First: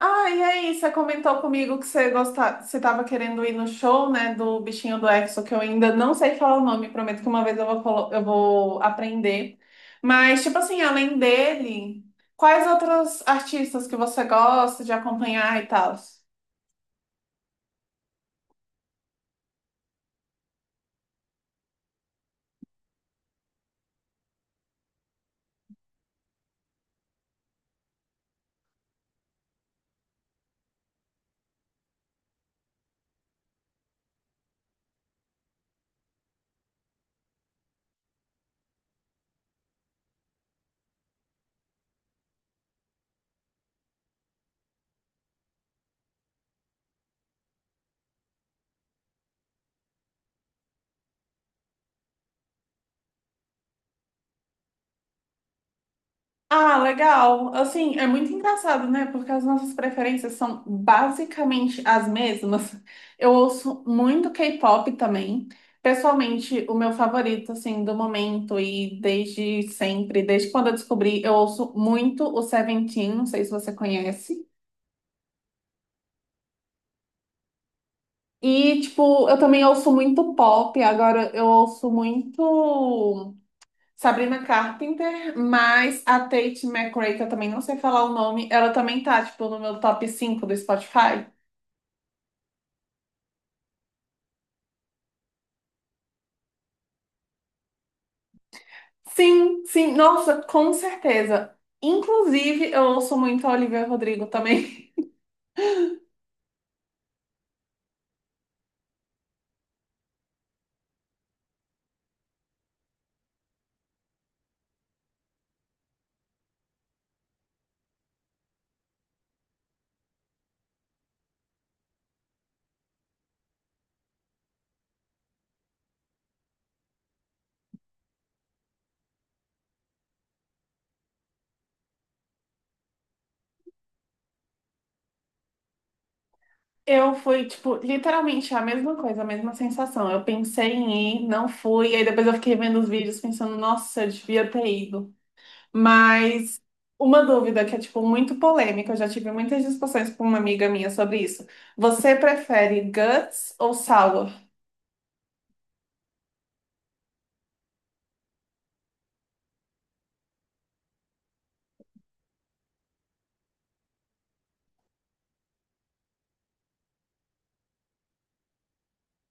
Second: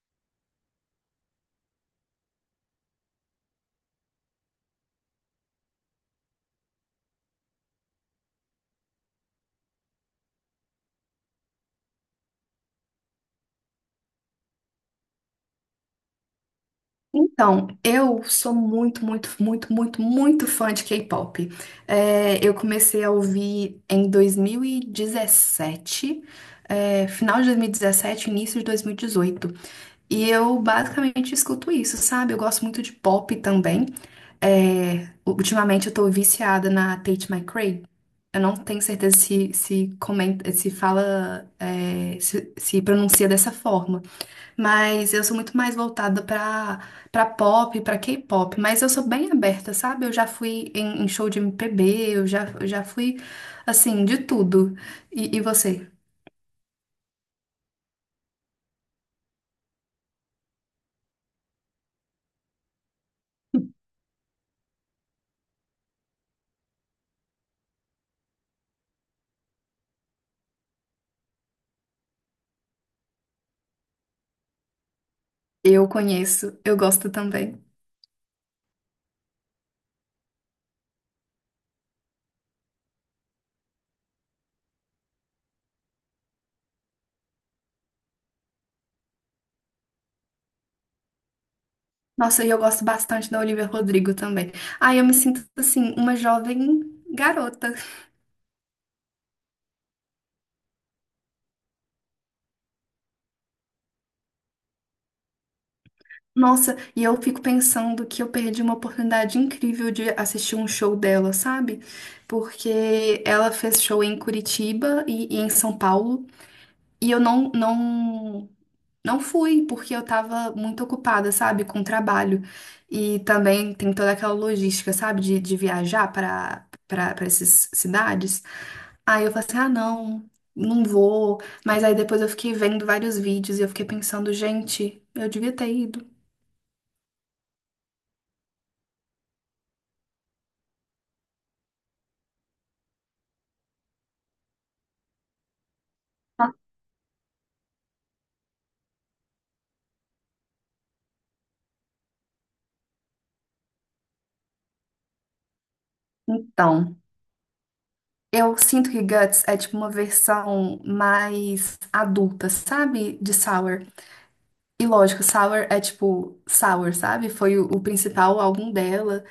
Ah, e aí, você comentou comigo que você gosta... você estava querendo ir no show, né, do bichinho do EXO, que eu ainda não sei falar o nome, prometo que uma vez eu vou, eu vou aprender. Mas, tipo assim, além dele, quais outros artistas que você gosta de acompanhar e tal? Então, eu sou muito, muito, muito, muito, muito fã de K-pop. Eu comecei a ouvir em 2017, final de 2017, início de 2018. E dezoito. E eu basicamente escuto isso, sabe? Eu gosto muito de pop também. Ultimamente eu tô viciada na Tate McRae. Eu não tenho certeza se comenta, se fala, se pronuncia dessa forma. Mas eu sou muito mais voltada pra para pop, pra K-pop, mas eu sou bem aberta, sabe? Eu já fui em show de MPB, eu já fui assim, de tudo. E você? Ah, legal. Assim, é muito engraçado, né? Porque as nossas preferências são basicamente as mesmas. Eu ouço muito K-pop também. Pessoalmente, o meu favorito, assim, do momento e desde sempre, desde quando eu descobri, eu ouço muito o Seventeen, não sei se você conhece. Eu conheço, eu gosto também. E, tipo, eu também ouço muito pop, agora eu ouço muito. Sabrina Carpenter, mas a Tate McRae, que eu também não sei falar o nome, ela também tá, tipo, no meu top 5 do Spotify. Nossa, e eu gosto bastante da Olivia Rodrigo também. Ai, eu me sinto assim, uma jovem garota. Sim, sim, nossa, com certeza. Inclusive, eu ouço muito a Olivia Rodrigo também. Nossa, e eu fico pensando que eu perdi uma oportunidade incrível de assistir um show dela, sabe? Porque ela fez show em Curitiba e em São Paulo. E eu não fui, porque eu tava muito ocupada, sabe, com o trabalho. E também tem toda aquela logística, sabe, de viajar para essas cidades. Aí eu falei assim: ah, não, não vou. Mas aí depois eu fiquei vendo vários vídeos e eu fiquei pensando, gente, eu devia ter ido. Eu fui, tipo, literalmente a mesma coisa, a mesma sensação. Eu pensei em ir, não fui, aí depois eu fiquei vendo os vídeos pensando, nossa, eu devia ter ido. Mas uma dúvida que é tipo muito polêmica, eu já tive muitas discussões com uma amiga minha sobre isso. Você prefere guts ou sour? Então, eu sinto que Guts é tipo uma versão mais adulta, sabe, de Sour. E lógico, Sour é tipo Sour, sabe? Foi o principal álbum dela.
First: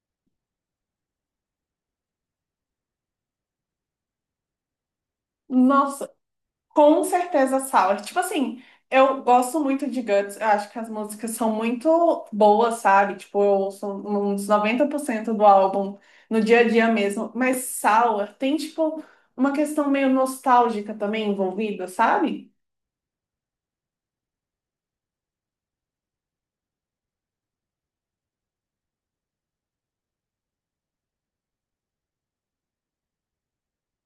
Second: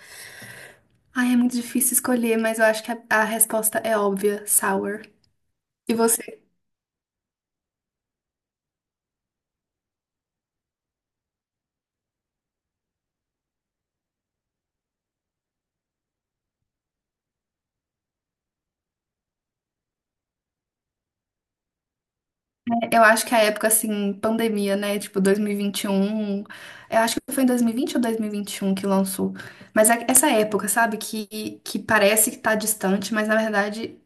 Ai, é muito difícil escolher, mas eu acho que a resposta é óbvia, Sour. E Nossa, você, com certeza sour. Tipo assim, eu gosto muito de guts, eu acho que as músicas são muito boas, sabe? Tipo, eu ouço uns 90% do álbum no dia a dia mesmo, mas sour tem tipo uma questão meio nostálgica também envolvida, sabe? né? Eu acho que a época assim, pandemia, né? Tipo dois mil e vinte e um. Eu acho que foi em 2020 ou dois mil e vinte e um que lançou. Mas é essa época, sabe? Que parece que tá distante, mas na verdade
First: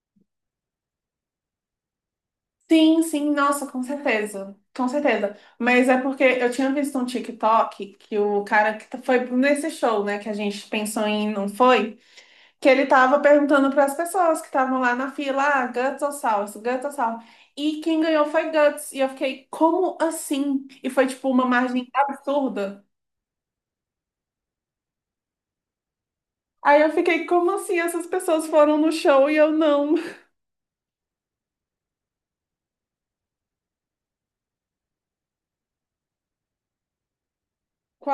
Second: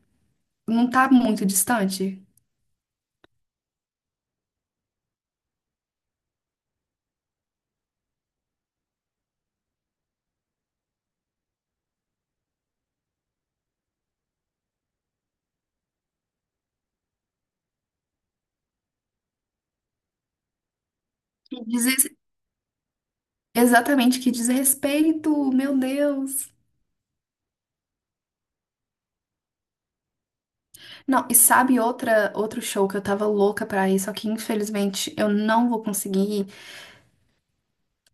não tá muito distante. Sim, sim, nossa, com certeza. Com certeza. Mas é porque eu tinha visto um TikTok que o cara que foi nesse show, né, que a gente pensou em não foi, que ele tava perguntando para as pessoas que estavam lá na fila, ah, Guts ou Salsa, Guts ou Salsa. E quem ganhou foi Guts. E eu fiquei, como assim? E foi tipo uma Que margem diz, absurda. exatamente, que diz respeito, meu Deus. Aí eu fiquei, como assim? Essas pessoas foram no show e eu não. Não, e sabe outra, outro show que eu tava louca pra ir, só que infelizmente eu não vou conseguir ir?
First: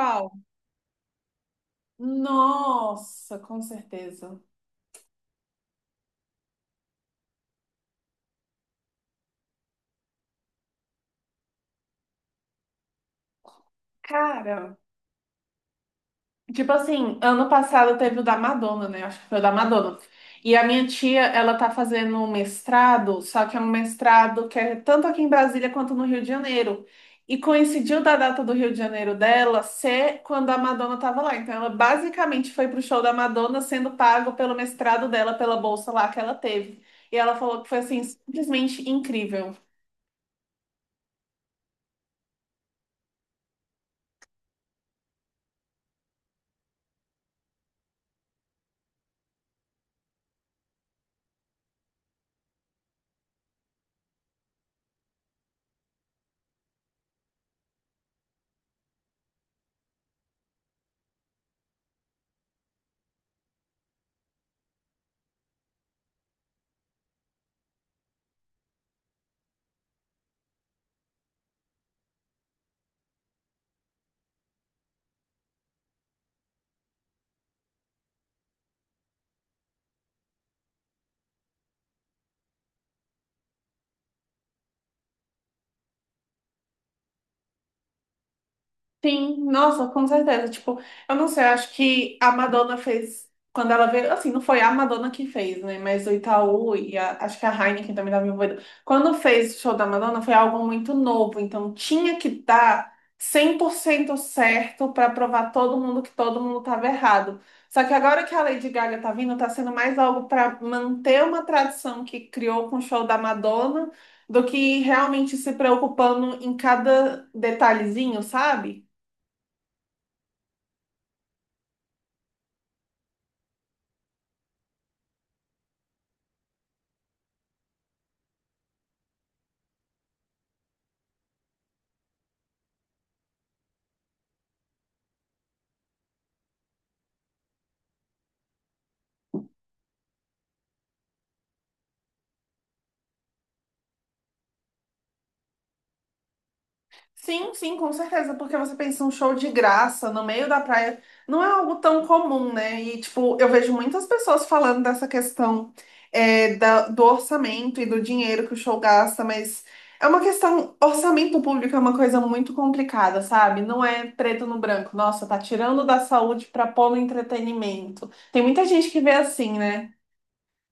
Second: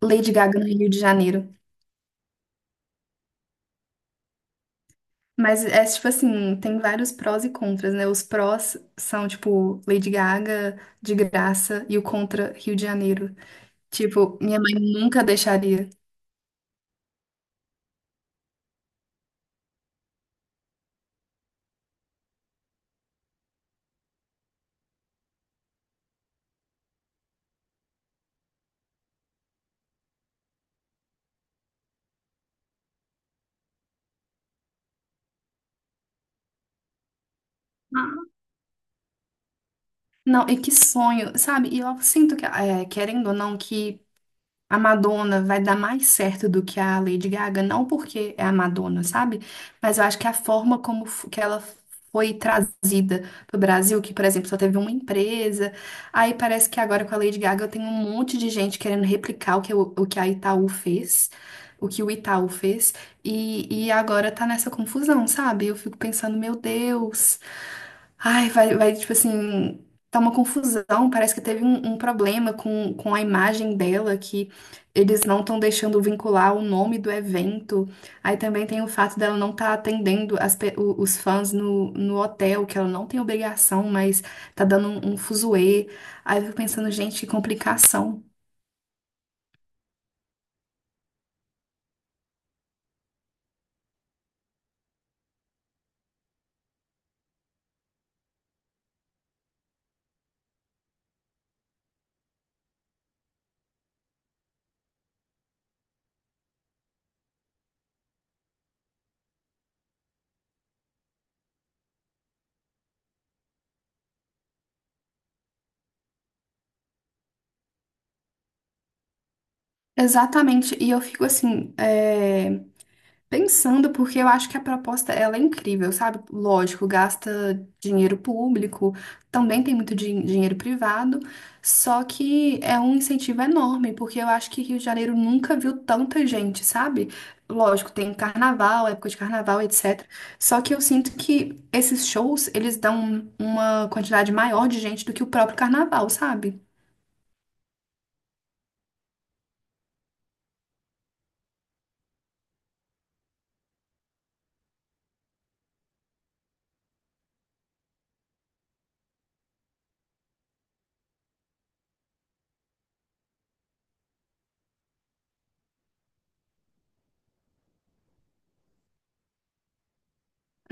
Lady Gaga no Rio de Janeiro. Nossa, com certeza. Mas é tipo assim, tem vários prós e contras, né? Os prós são tipo Lady Gaga de graça e o contra Rio de Janeiro. Tipo, minha mãe Cara. nunca deixaria. Tipo assim, ano passado teve o da Madonna, né? Acho que foi o da Madonna. E a minha tia, ela tá fazendo um mestrado, só que é um mestrado que é tanto aqui em Brasília quanto no Rio de Janeiro. E coincidiu da data do Rio de Janeiro dela ser quando a Madonna tava lá. Então ela basicamente foi pro show da Madonna sendo pago pelo mestrado dela, pela bolsa lá que ela teve. E ela falou que foi assim, simplesmente incrível. Não, e que sonho, sabe? E eu sinto que, é, querendo ou não, que a Madonna vai dar mais certo do que a Lady Gaga, não porque é a Madonna, sabe? Mas eu acho que a forma como que ela foi trazida pro Brasil, que, por exemplo, só teve uma empresa, aí parece que agora com a Lady Gaga tem um monte de gente querendo replicar o que, o que a Itaú fez, o que o Itaú fez, e agora tá nessa confusão, sabe? Eu fico pensando, meu Deus. Ai, vai, vai, tipo assim, tá uma confusão. Parece que teve um problema com a imagem dela, que eles não estão deixando vincular o nome do evento. Aí também tem o fato dela não estar atendendo os fãs no hotel, que ela não tem obrigação, mas tá dando um fuzuê. Aí eu fico pensando, gente, que complicação. Sim, nossa, com certeza. Tipo, eu não sei, eu acho que a Madonna fez, quando ela veio, assim, não foi a Madonna que fez, né? Mas o Itaú e acho que a Heineken também estava envolvida. Quando fez o show da Madonna, foi algo muito novo, então tinha que dar 100% certo para provar todo mundo que todo mundo estava errado. Só que agora que a Lady Gaga tá vindo, tá sendo mais algo para manter uma tradição que criou com o show da Madonna do que realmente se preocupando em cada detalhezinho, sabe? Exatamente, e eu fico assim, pensando, porque eu acho que a proposta ela é incrível, sabe? Lógico, gasta dinheiro público, também tem muito dinheiro privado, só que é um incentivo enorme, porque eu acho que Rio de Janeiro nunca viu tanta gente, sabe? Lógico, tem carnaval, época de carnaval, etc. Só que eu sinto que esses shows, eles dão uma quantidade maior de gente do que o próprio carnaval, sabe? Sim, sim, com certeza, porque você pensa um show de graça no meio da praia, não é algo tão comum, né? E, tipo, eu vejo muitas pessoas falando dessa questão é, do orçamento e do dinheiro que o show gasta, mas é uma questão, orçamento público é uma coisa muito complicada, sabe? Não é preto no branco, nossa, tá tirando da saúde pra pôr no entretenimento. Tem muita gente que vê assim, né?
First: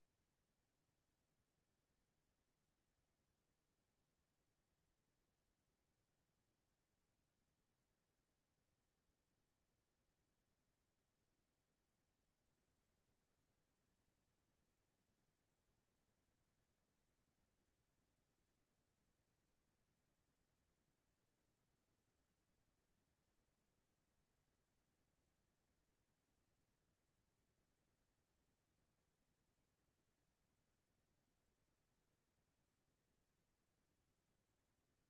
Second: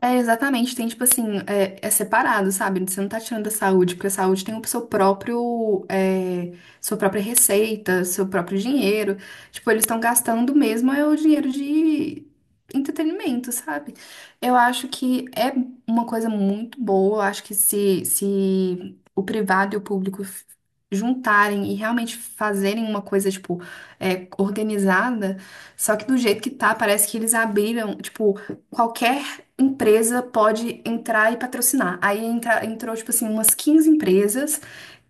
É, exatamente, tem tipo assim, é separado, sabe? Você não tá tirando da saúde, porque a saúde tem o seu próprio, sua própria receita, seu próprio dinheiro. Tipo, eles estão gastando mesmo é o dinheiro de entretenimento, sabe? Eu acho que é uma coisa muito boa, eu acho que se o privado e o público juntarem e realmente fazerem uma coisa, tipo, organizada, só que do jeito que tá, parece que eles abriram, tipo, qualquer empresa pode entrar e patrocinar. Aí entrou, tipo assim, umas 15 empresas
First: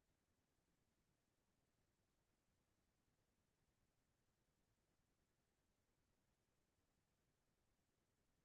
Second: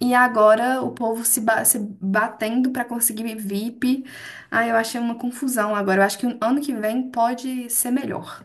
e agora o povo se batendo para conseguir VIP. Aí eu achei uma confusão agora. Eu acho que o ano que vem pode ser melhor.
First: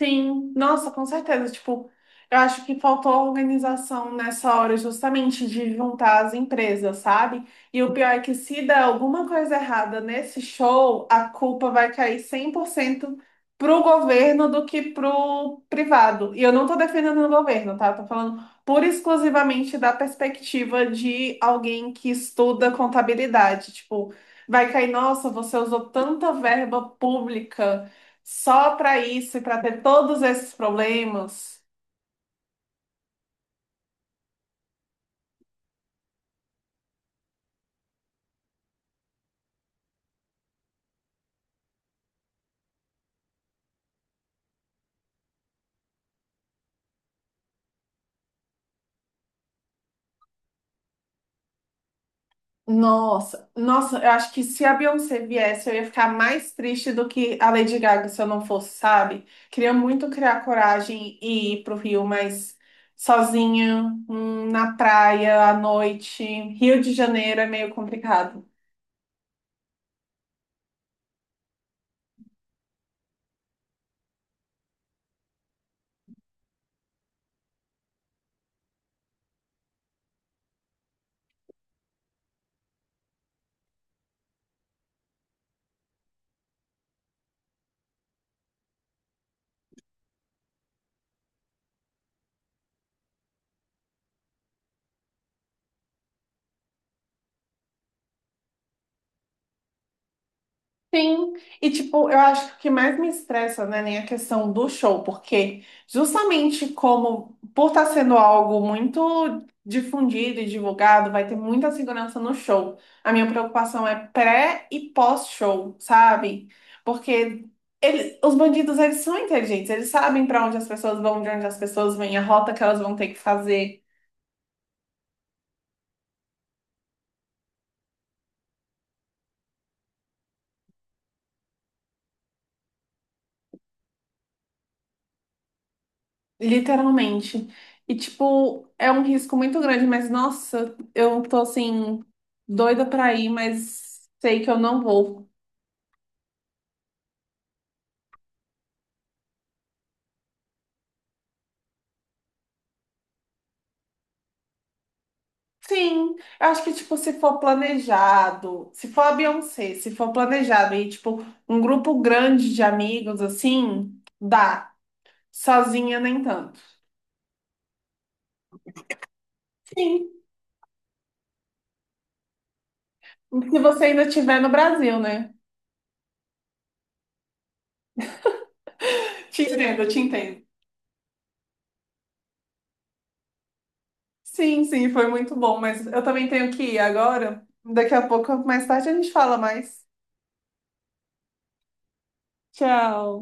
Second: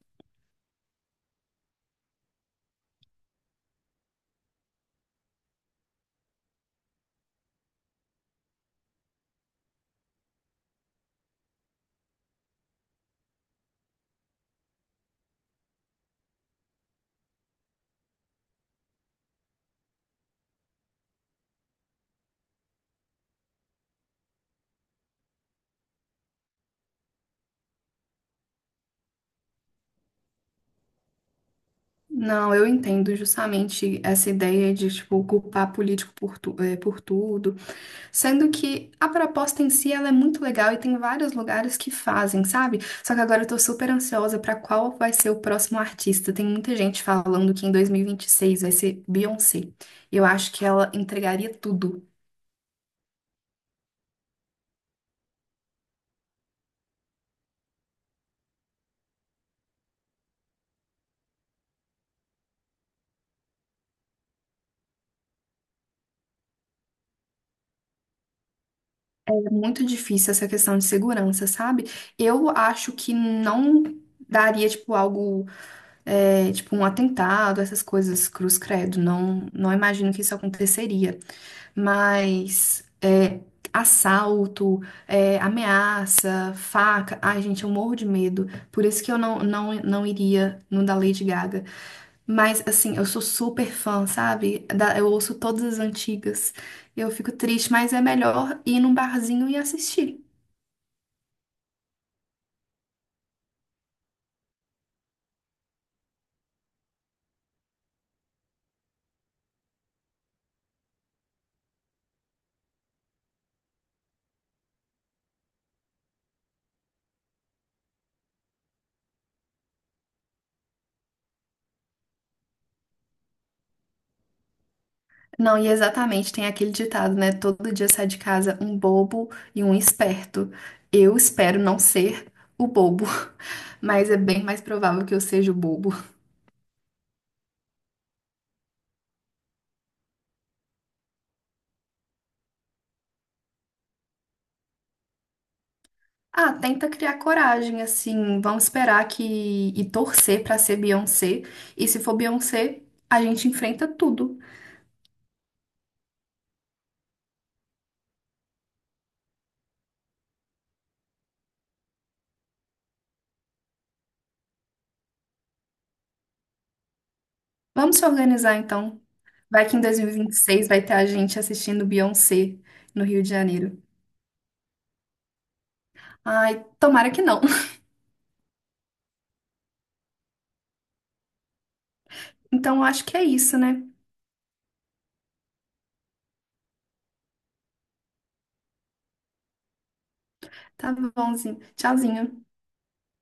Sim, nossa, com certeza. Tipo, eu acho que faltou organização nessa hora, justamente de juntar as empresas, sabe? E o pior é que se der alguma coisa errada nesse show, a culpa vai cair 100% pro governo do que pro privado. E eu não tô defendendo o governo, tá? Eu tô falando pura e exclusivamente da perspectiva de alguém que estuda contabilidade. Tipo, vai cair, nossa, você usou tanta verba pública. Só para isso e para ter todos esses problemas. Não, eu entendo justamente essa ideia de, tipo, culpar político por, por tudo. Sendo que a proposta em si ela é muito legal e tem vários lugares que fazem, sabe? Só que agora eu tô super ansiosa pra qual vai ser o próximo artista. Tem muita gente falando que em 2026 vai ser Beyoncé. Eu acho que ela entregaria tudo. Nossa, nossa, eu acho que se a Beyoncé viesse, eu ia ficar mais triste do que a Lady Gaga se eu não fosse, sabe? Queria muito criar coragem e ir pro Rio, mas sozinha, na praia, à noite, Rio de Janeiro é meio complicado. É muito difícil essa questão de segurança, sabe? Eu acho que não daria, tipo, algo tipo um atentado, essas coisas, cruz credo. Não, não imagino que isso aconteceria. Mas é, assalto, é, ameaça, faca. Ai, gente, eu morro de medo. Por isso que eu não iria no da Lady Gaga. Mas, assim, eu sou super fã, sabe? Eu ouço todas as antigas. Eu fico triste, mas é melhor ir num barzinho e assistir. Sim, e tipo, eu acho que o que mais me estressa, né, nem a questão do show, porque justamente como por estar sendo algo muito difundido e divulgado, vai ter muita segurança no show. A minha preocupação é pré e pós-show, sabe? Porque eles, os bandidos, eles são inteligentes, eles sabem para onde as pessoas vão, de onde as pessoas vêm, a rota que elas vão ter que fazer. Não, e exatamente, tem aquele ditado, né? Todo dia sai de casa um bobo e um esperto. Eu espero não ser o bobo, mas é bem mais provável que eu seja o bobo. Literalmente. E, tipo, é um risco muito grande, mas nossa, eu tô assim, doida pra ir, mas sei que eu não vou. Ah, tenta criar coragem, assim, vamos esperar que e torcer pra ser Beyoncé. E se for Beyoncé, a gente enfrenta tudo. Sim, eu acho que, tipo, se for planejado, se for a Beyoncé, se for planejado e, tipo, um grupo grande de amigos, assim, dá. Sozinha, nem tanto. Vamos se organizar então. Vai que em Sim, 2026 vai ter a gente assistindo Beyoncé no Rio de se Janeiro. você ainda estiver no Brasil, né? Ai, tomara que não. Te entendo, te entendo. Então eu acho que é isso, né? Sim, sim, foi muito bom, mas eu também tenho que ir agora. Daqui a pouco, mais tarde, a gente fala mais. Tá bonzinho. Tchauzinho. Tchau.